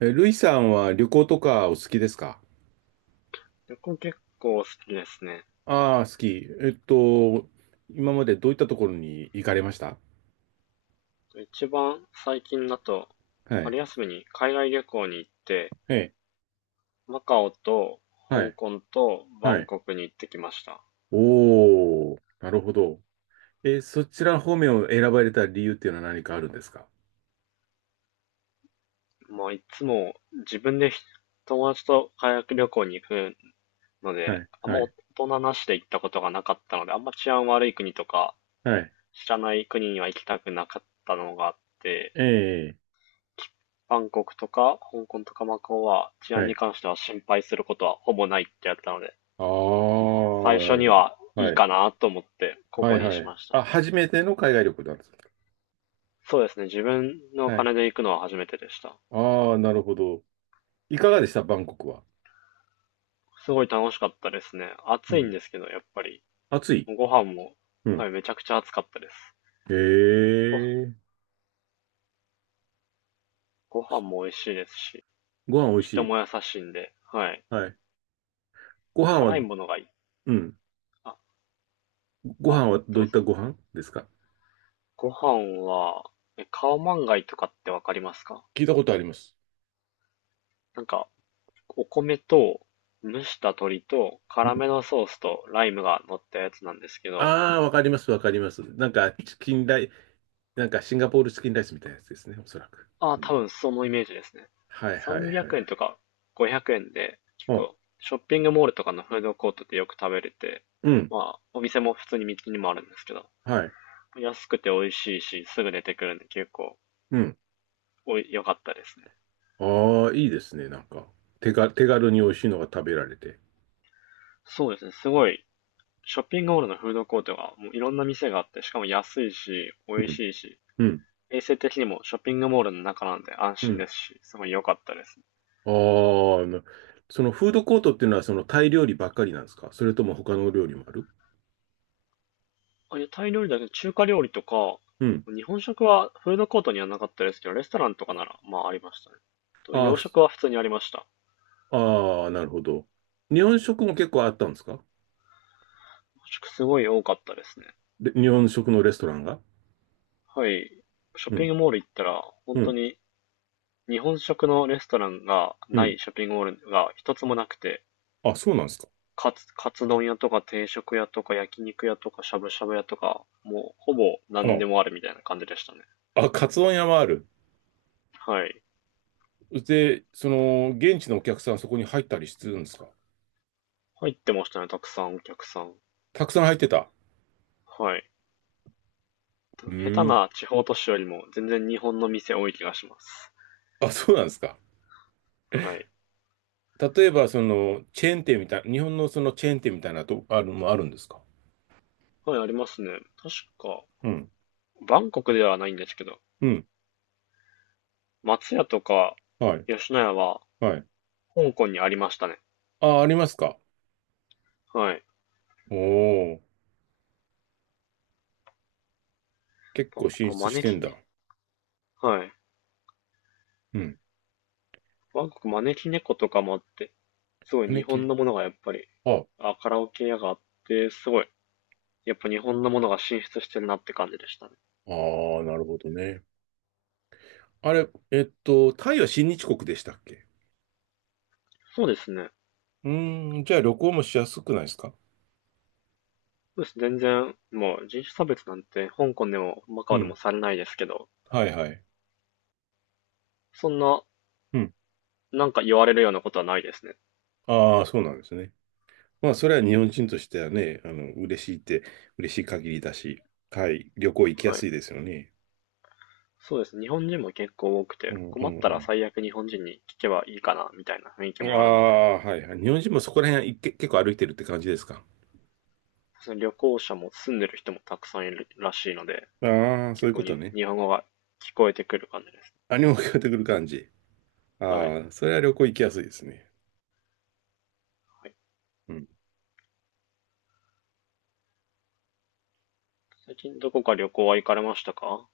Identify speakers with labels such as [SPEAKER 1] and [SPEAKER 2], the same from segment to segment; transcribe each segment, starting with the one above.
[SPEAKER 1] ルイさんは旅行とかお好きですか？
[SPEAKER 2] 旅行結構好きですね。
[SPEAKER 1] ああー、好き。えっと、今までどういったところに行かれました？
[SPEAKER 2] 一番最近だと、
[SPEAKER 1] はい。
[SPEAKER 2] 春休みに海外旅行に行って、
[SPEAKER 1] はい。
[SPEAKER 2] マカオと
[SPEAKER 1] は
[SPEAKER 2] 香
[SPEAKER 1] い。
[SPEAKER 2] 港とバ
[SPEAKER 1] は
[SPEAKER 2] ン
[SPEAKER 1] い。
[SPEAKER 2] コクに行ってきました。
[SPEAKER 1] おー、なるほど。そちら方面を選ばれた理由っていうのは何かあるんですか？
[SPEAKER 2] まあいつも自分で友達と海外旅行に行くの
[SPEAKER 1] は
[SPEAKER 2] で、
[SPEAKER 1] い。
[SPEAKER 2] あんま
[SPEAKER 1] は
[SPEAKER 2] 大
[SPEAKER 1] い。
[SPEAKER 2] 人なしで行ったことがなかったので、あんま治安悪い国とか
[SPEAKER 1] はい。
[SPEAKER 2] 知らない国には行きたくなかったのがあって、
[SPEAKER 1] ええ、
[SPEAKER 2] バンコクとか香港とかマカオは治
[SPEAKER 1] は
[SPEAKER 2] 安に
[SPEAKER 1] い。
[SPEAKER 2] 関しては心配することはほぼないってやったので、
[SPEAKER 1] ああ、
[SPEAKER 2] 最
[SPEAKER 1] な
[SPEAKER 2] 初
[SPEAKER 1] る
[SPEAKER 2] に
[SPEAKER 1] ほど。
[SPEAKER 2] はいい
[SPEAKER 1] はい。
[SPEAKER 2] かなと思って、こ
[SPEAKER 1] は
[SPEAKER 2] こ
[SPEAKER 1] い。
[SPEAKER 2] に
[SPEAKER 1] は
[SPEAKER 2] し
[SPEAKER 1] い。
[SPEAKER 2] ました
[SPEAKER 1] あ、
[SPEAKER 2] ね。
[SPEAKER 1] 初めての海外旅行なんですか？
[SPEAKER 2] そうですね。自分のお
[SPEAKER 1] はい。
[SPEAKER 2] 金で行くのは初めてでした。
[SPEAKER 1] ああ、なるほど。いかがでしたバンコクは。
[SPEAKER 2] すごい楽しかったですね。
[SPEAKER 1] う
[SPEAKER 2] 暑いん
[SPEAKER 1] ん。
[SPEAKER 2] ですけど、やっぱり。
[SPEAKER 1] 暑い。
[SPEAKER 2] ご飯も、
[SPEAKER 1] う
[SPEAKER 2] はい、
[SPEAKER 1] ん。
[SPEAKER 2] めちゃくちゃ暑かったです。
[SPEAKER 1] え
[SPEAKER 2] ご、
[SPEAKER 1] え、
[SPEAKER 2] ご飯も美味しいですし、
[SPEAKER 1] ご飯美味し
[SPEAKER 2] 人
[SPEAKER 1] い。
[SPEAKER 2] も優しいんで、はい。
[SPEAKER 1] はい。ご飯は、
[SPEAKER 2] 辛いもの
[SPEAKER 1] う
[SPEAKER 2] がいい。
[SPEAKER 1] ん。
[SPEAKER 2] あ、
[SPEAKER 1] ご
[SPEAKER 2] あ、
[SPEAKER 1] 飯はどう
[SPEAKER 2] ど
[SPEAKER 1] い
[SPEAKER 2] う
[SPEAKER 1] った
[SPEAKER 2] ぞ。
[SPEAKER 1] ご飯ですか？
[SPEAKER 2] ご飯は、カオマンガイとかってわかりますか？
[SPEAKER 1] 聞いたことあります。
[SPEAKER 2] なんか、お米と、蒸した鶏と、
[SPEAKER 1] うん。
[SPEAKER 2] 辛めのソースとライムが乗ったやつなんですけど、
[SPEAKER 1] ああー、わかります、わかります。なんか、チキンライ、なんかシンガポールチキンライスみたいなやつですね、おそらく。
[SPEAKER 2] ああ、
[SPEAKER 1] う
[SPEAKER 2] 多
[SPEAKER 1] ん、
[SPEAKER 2] 分そのイメージですね。
[SPEAKER 1] はいはいは
[SPEAKER 2] 300円
[SPEAKER 1] い。
[SPEAKER 2] とか500円で結
[SPEAKER 1] あ、
[SPEAKER 2] 構ショッピングモールとかのフードコートでよく食べれて、
[SPEAKER 1] うん、
[SPEAKER 2] まあお店も普通に道にもあるんですけど、
[SPEAKER 1] はい。
[SPEAKER 2] 安くて美味しいしすぐ出てくるんで結構
[SPEAKER 1] うん。
[SPEAKER 2] おい良かったですね。
[SPEAKER 1] ああ、いいですね、なんか。手が、手軽に美味しいのが食べられて。
[SPEAKER 2] そうですね、すごいショッピングモールのフードコートがもういろんな店があってしかも安いし美
[SPEAKER 1] う
[SPEAKER 2] 味
[SPEAKER 1] ん、
[SPEAKER 2] しいし、
[SPEAKER 1] うん、
[SPEAKER 2] 衛生的にもショッピングモールの中なんで安
[SPEAKER 1] う
[SPEAKER 2] 心
[SPEAKER 1] ん。
[SPEAKER 2] ですし、すごい良かったです。
[SPEAKER 1] あーあ、の、そのフードコートっていうのはそのタイ料理ばっかりなんですか？それとも他の料理もある？
[SPEAKER 2] あ、屋台料理だけど中華料理とか、
[SPEAKER 1] うん。
[SPEAKER 2] 日本食はフードコートにはなかったですけど、レストランとかなら、まあありましたね。と、
[SPEAKER 1] ああ、
[SPEAKER 2] 洋
[SPEAKER 1] ふ、
[SPEAKER 2] 食は普通にありました。
[SPEAKER 1] ああ、なるほど。日本食も結構あったんですか？
[SPEAKER 2] 洋食すごい多かったですね。
[SPEAKER 1] で、日本食のレストランが、
[SPEAKER 2] はい。ショッ
[SPEAKER 1] う
[SPEAKER 2] ピン
[SPEAKER 1] ん、
[SPEAKER 2] グモール行ったら、
[SPEAKER 1] う
[SPEAKER 2] 本当
[SPEAKER 1] ん、
[SPEAKER 2] に日本食のレストランが
[SPEAKER 1] う
[SPEAKER 2] な
[SPEAKER 1] ん。
[SPEAKER 2] いショッピングモールが一つもなくて、
[SPEAKER 1] あ、そうなんですか。
[SPEAKER 2] カツ丼屋とか定食屋とか焼肉屋とかしゃぶしゃぶ屋とか、もうほぼ何
[SPEAKER 1] あ、
[SPEAKER 2] でもあるみたいな感じでしたね。
[SPEAKER 1] あ、カツ丼屋もある。
[SPEAKER 2] はい。
[SPEAKER 1] で、その、現地のお客さんそこに入ったりするんですか？
[SPEAKER 2] 入ってましたね、たくさんお客さん。
[SPEAKER 1] たくさん入ってた。
[SPEAKER 2] はい。
[SPEAKER 1] う
[SPEAKER 2] 下手
[SPEAKER 1] ーん。
[SPEAKER 2] な地方都市よりも全然日本の店多い気がします。
[SPEAKER 1] あ、そうなんですか。
[SPEAKER 2] はい。
[SPEAKER 1] 例えば、その、チェーン店みたい、日本のそのチェーン店みたいなと、ある、もあるんですか？
[SPEAKER 2] はい、ありますね。確か、
[SPEAKER 1] うん、
[SPEAKER 2] バンコクではないんですけど、
[SPEAKER 1] うん、
[SPEAKER 2] 松屋とか
[SPEAKER 1] はい、
[SPEAKER 2] 吉野家は
[SPEAKER 1] はい。
[SPEAKER 2] 香港にありましたね。
[SPEAKER 1] あ、ありますか。
[SPEAKER 2] はい。
[SPEAKER 1] おー、結
[SPEAKER 2] バ
[SPEAKER 1] 構
[SPEAKER 2] ンコク
[SPEAKER 1] 進
[SPEAKER 2] は
[SPEAKER 1] 出し
[SPEAKER 2] 招
[SPEAKER 1] てん
[SPEAKER 2] き
[SPEAKER 1] だ。
[SPEAKER 2] ね。はい。
[SPEAKER 1] うん。
[SPEAKER 2] バンコク招き猫とかもあって、すごい日
[SPEAKER 1] ね、
[SPEAKER 2] 本
[SPEAKER 1] け、
[SPEAKER 2] のものがやっぱり、
[SPEAKER 1] あ、
[SPEAKER 2] あ、カラオケ屋があって、すごい、やっぱ日本のものが進出してるなって感じでしたね。
[SPEAKER 1] ああ、なるほどね。あれ、タイは親日国でしたっけ？
[SPEAKER 2] そうですね。
[SPEAKER 1] うーん、じゃあ旅行もしやすくないですか？
[SPEAKER 2] そうです。全然、もう人種差別なんて香港でもマカ
[SPEAKER 1] う
[SPEAKER 2] オで
[SPEAKER 1] ん。
[SPEAKER 2] もされないですけど、
[SPEAKER 1] はいはい。
[SPEAKER 2] そんな
[SPEAKER 1] うん。
[SPEAKER 2] なんか言われるようなことはないですね。
[SPEAKER 1] ああ、そうなんですね。まあ、それは日本人としてはね、嬉しいって、嬉しい限りだし、はい、旅行行きや
[SPEAKER 2] は
[SPEAKER 1] す
[SPEAKER 2] い。
[SPEAKER 1] いですよね。
[SPEAKER 2] そうです。日本人も結構多く
[SPEAKER 1] う
[SPEAKER 2] て、
[SPEAKER 1] んう
[SPEAKER 2] 困ったら
[SPEAKER 1] ん
[SPEAKER 2] 最悪日本人に聞けばいいかな、みたいな雰囲気
[SPEAKER 1] うん。あ
[SPEAKER 2] もあるので、
[SPEAKER 1] あ、はいはい。日本人もそこら辺いけ結構歩いてるって感じですか？
[SPEAKER 2] その旅行者も住んでる人もたくさんいるらしいので、
[SPEAKER 1] ああー、そう
[SPEAKER 2] 結
[SPEAKER 1] いう
[SPEAKER 2] 構
[SPEAKER 1] こと
[SPEAKER 2] に
[SPEAKER 1] ね。
[SPEAKER 2] 日本語が聞こえてくる感じです。
[SPEAKER 1] 何も聞こえてくる感じ。
[SPEAKER 2] はい。
[SPEAKER 1] ああ、それは旅行行きやすいですね。
[SPEAKER 2] はい、
[SPEAKER 1] うん。
[SPEAKER 2] 最近どこか旅行は行かれましたか？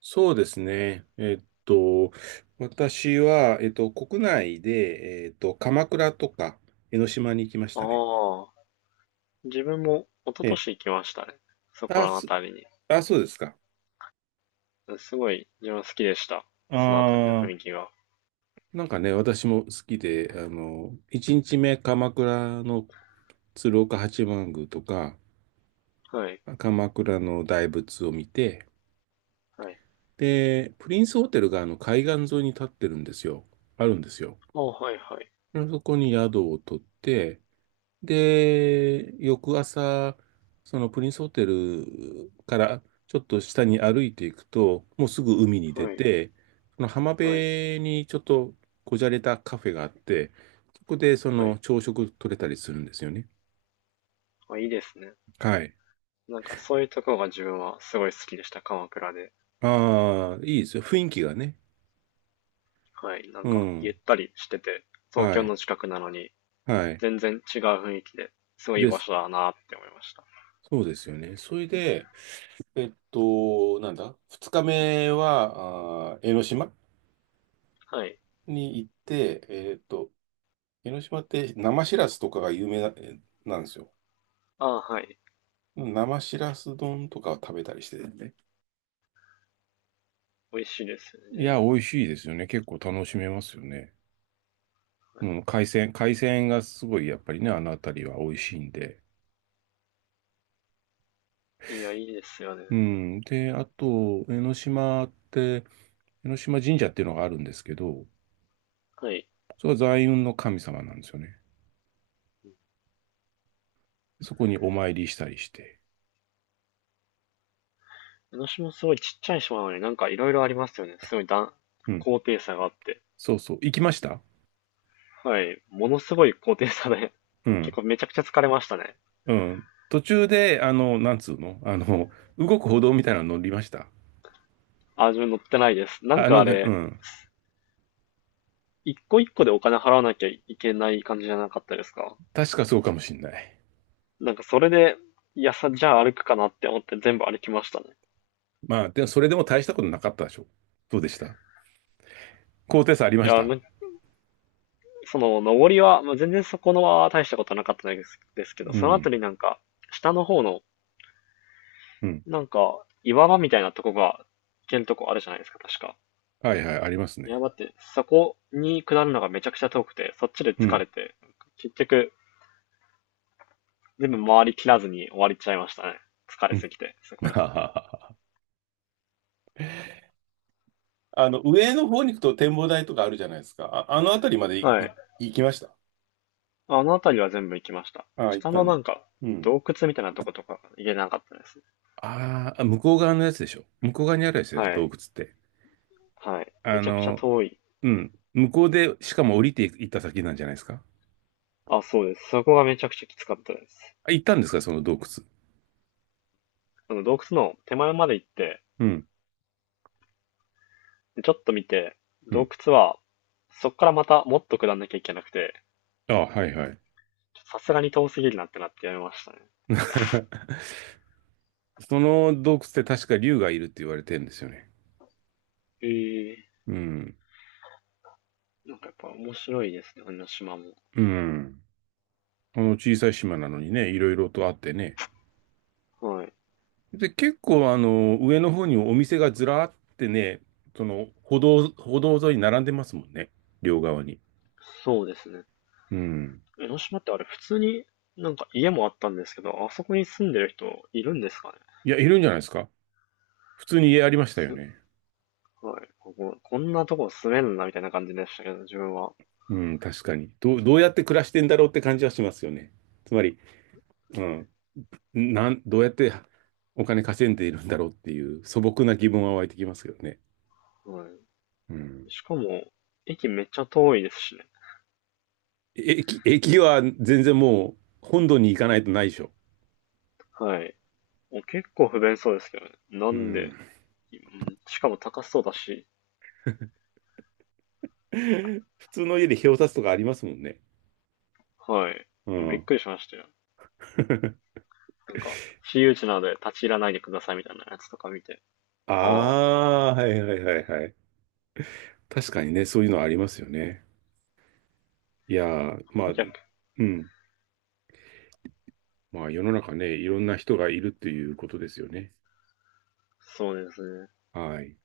[SPEAKER 1] そうですね。私は、国内で、鎌倉とか江ノ島に行きましたね。
[SPEAKER 2] ああ、自分も一昨
[SPEAKER 1] ええ、
[SPEAKER 2] 年行きましたね。そこら
[SPEAKER 1] あ、
[SPEAKER 2] のあ
[SPEAKER 1] す、
[SPEAKER 2] たりに。
[SPEAKER 1] あ、そうですか。
[SPEAKER 2] すごい自分は好きでした。そのあたりの
[SPEAKER 1] あ
[SPEAKER 2] 雰
[SPEAKER 1] あ、
[SPEAKER 2] 囲気が。
[SPEAKER 1] なんかね、私も好きで、1日目、鎌倉の鶴岡八幡宮とか、
[SPEAKER 2] はい。
[SPEAKER 1] 鎌倉の大仏を見て、
[SPEAKER 2] はい。
[SPEAKER 1] で、プリンスホテルがあの海岸沿いに立ってるんですよ。あるんですよ。
[SPEAKER 2] ああ、はいはい。
[SPEAKER 1] でそこに宿を取って、で、翌朝、そのプリンスホテルからちょっと下に歩いていくと、もうすぐ海に出
[SPEAKER 2] はい。
[SPEAKER 1] て、その浜
[SPEAKER 2] はい。
[SPEAKER 1] 辺にちょっとこじゃれたカフェがあって、そこでそ
[SPEAKER 2] は
[SPEAKER 1] の
[SPEAKER 2] い。
[SPEAKER 1] 朝食取れたりするんですよね。
[SPEAKER 2] あ、いいですね。
[SPEAKER 1] はい。
[SPEAKER 2] なんかそういうところが自分はすごい好きでした、鎌倉で。
[SPEAKER 1] ああ、いいですよ。雰囲気がね。
[SPEAKER 2] はい、なん
[SPEAKER 1] う
[SPEAKER 2] かゆ
[SPEAKER 1] ん。
[SPEAKER 2] ったりしてて、東
[SPEAKER 1] は
[SPEAKER 2] 京
[SPEAKER 1] い。
[SPEAKER 2] の近くなのに
[SPEAKER 1] はい。
[SPEAKER 2] 全然違う雰囲気で、すごいいい
[SPEAKER 1] で
[SPEAKER 2] 場
[SPEAKER 1] す。
[SPEAKER 2] 所だなって思いました。
[SPEAKER 1] そうですよね。それで、なんだ、二日目は、あー江ノ島
[SPEAKER 2] はい。
[SPEAKER 1] に行って、広島って生しらすとかが有名な、え、なんですよ。
[SPEAKER 2] ああ、はい。
[SPEAKER 1] 生しらす丼とかを食べたりしててね。
[SPEAKER 2] 美味しいですよね、自
[SPEAKER 1] いや、
[SPEAKER 2] 分。
[SPEAKER 1] 美味しいですよね。結構楽しめますよね。う
[SPEAKER 2] は
[SPEAKER 1] ん、海鮮がすごいやっぱりね、あの辺りは美味しいんで。
[SPEAKER 2] い、いや、いいですよね。
[SPEAKER 1] うん。で、あと、江ノ島って、江ノ島神社っていうのがあるんですけど、
[SPEAKER 2] はい。
[SPEAKER 1] それは財運の神様なんですよね。そこにお参りしたりして。
[SPEAKER 2] 江ノ島すごいちっちゃい島なのになんかいろいろありますよね。すごい
[SPEAKER 1] うん。
[SPEAKER 2] 高低差があって。
[SPEAKER 1] そうそう。行きました？
[SPEAKER 2] はい。ものすごい高低差で、
[SPEAKER 1] う
[SPEAKER 2] 結
[SPEAKER 1] ん。
[SPEAKER 2] 構めちゃくちゃ疲れましたね。
[SPEAKER 1] うん。途中で、なんつうの動く歩道みたいなの乗りました？
[SPEAKER 2] あ、自分乗ってないです。なん
[SPEAKER 1] あ
[SPEAKER 2] か
[SPEAKER 1] の
[SPEAKER 2] あ
[SPEAKER 1] ね、う
[SPEAKER 2] れ、
[SPEAKER 1] ん。
[SPEAKER 2] 一個一個でお金払わなきゃいけない感じじゃなかったですか？
[SPEAKER 1] 確かそうかもしんない。
[SPEAKER 2] なんかそれで、いやさ、じゃあ歩くかなって思って全部歩きましたね。
[SPEAKER 1] まあ、でもそれでも大したことなかったでしょ。どうでした？高低差あり
[SPEAKER 2] い
[SPEAKER 1] まし
[SPEAKER 2] や、
[SPEAKER 1] た？
[SPEAKER 2] なんかその、登りは、まあ、全然そこのは大したことなかったですです
[SPEAKER 1] う
[SPEAKER 2] けど、その後
[SPEAKER 1] ん。
[SPEAKER 2] になんか、下の方の、
[SPEAKER 1] うん。
[SPEAKER 2] なんか、岩場みたいなとこが、行けるとこあるじゃないですか、確か。
[SPEAKER 1] はいはい、あります
[SPEAKER 2] いや、
[SPEAKER 1] ね。
[SPEAKER 2] だって、そこに下るのがめちゃくちゃ遠くて、そっちで
[SPEAKER 1] う
[SPEAKER 2] 疲
[SPEAKER 1] ん。
[SPEAKER 2] れて、結局、全部回り切らずに終わりちゃいましたね。疲れ
[SPEAKER 1] うん。
[SPEAKER 2] すぎて、そ こら辺で。
[SPEAKER 1] あの、上の方に行くと展望台とかあるじゃないですか。あ、あの辺りまでい
[SPEAKER 2] は
[SPEAKER 1] い、
[SPEAKER 2] い。
[SPEAKER 1] 行きました。
[SPEAKER 2] あの辺りは全部行きました。
[SPEAKER 1] ああ、行っ
[SPEAKER 2] 下
[SPEAKER 1] た
[SPEAKER 2] の
[SPEAKER 1] ん
[SPEAKER 2] な
[SPEAKER 1] で。
[SPEAKER 2] んか、
[SPEAKER 1] うん。
[SPEAKER 2] 洞窟みたいなとことか行けなかったですね。
[SPEAKER 1] ああ、向こう側のやつでしょ。向こう側にあるやつでしょ、
[SPEAKER 2] は
[SPEAKER 1] 洞窟
[SPEAKER 2] い。
[SPEAKER 1] って。
[SPEAKER 2] はい。
[SPEAKER 1] あ
[SPEAKER 2] めちゃくちゃ
[SPEAKER 1] の、
[SPEAKER 2] 遠い。
[SPEAKER 1] うん。向こうで、しかも降りてい行った先なんじゃないですか。
[SPEAKER 2] あ、そうです。そこがめちゃくちゃきつかったです。
[SPEAKER 1] あ、行ったんですか、その洞窟。
[SPEAKER 2] あの、洞窟の手前まで行って、
[SPEAKER 1] うん。
[SPEAKER 2] でちょっと見て、
[SPEAKER 1] う
[SPEAKER 2] 洞
[SPEAKER 1] ん。
[SPEAKER 2] 窟は、そこからまたもっと下んなきゃいけなくて、
[SPEAKER 1] あ、はいはい。
[SPEAKER 2] さすがに遠すぎるなってなってやめましたね。確か、
[SPEAKER 1] その洞窟って確か竜がいるって言われてるんですよね。
[SPEAKER 2] ええ、
[SPEAKER 1] うん。
[SPEAKER 2] なんかやっぱ面白いですね、江ノ島も。
[SPEAKER 1] うん。この小さい島なのにね、いろいろとあってね。
[SPEAKER 2] はい。
[SPEAKER 1] で、結構あの、上の方にお店がずらーってね、歩道沿いに並んでますもんね。両側に。
[SPEAKER 2] そうですね。
[SPEAKER 1] うん。
[SPEAKER 2] 江ノ島ってあれ普通になんか家もあったんですけど、あそこに住んでる人いるんですかね？
[SPEAKER 1] いや、いるんじゃないですか。普通に家ありましたよ
[SPEAKER 2] す
[SPEAKER 1] ね。
[SPEAKER 2] ごい。ここ、こんなとこ住めんな、みたいな感じでしたけど、自分は。
[SPEAKER 1] うん、確かに。どうやって暮らしてんだろうって感じはしますよね。つまり、うん、なん、どうやってお金稼いでいるんだろうっていう素朴な疑問は湧いてきますけどね。
[SPEAKER 2] は
[SPEAKER 1] う
[SPEAKER 2] い。
[SPEAKER 1] ん。
[SPEAKER 2] しかも、駅めっちゃ遠いですしね。
[SPEAKER 1] 駅は全然もう本土に行かないとないでしょ。
[SPEAKER 2] はい。もう結構不便そうですけどね。な
[SPEAKER 1] う
[SPEAKER 2] ん
[SPEAKER 1] ん。
[SPEAKER 2] で、うんしかも高そうだし、
[SPEAKER 1] 普通の家で表札とかありますもんね。
[SPEAKER 2] はい。
[SPEAKER 1] う
[SPEAKER 2] びっ
[SPEAKER 1] ん。
[SPEAKER 2] くりしましたよ。なんか、私有地なので立ち入らないでくださいみたいなやつとか見て。ああ、
[SPEAKER 1] ああ、はいはいはいはい。確かにね、そういうのはありますよね。いやー、まあ、
[SPEAKER 2] 顧客。
[SPEAKER 1] うん。まあ世の中ね、いろんな人がいるっていうことですよね。
[SPEAKER 2] そうですね。
[SPEAKER 1] はい。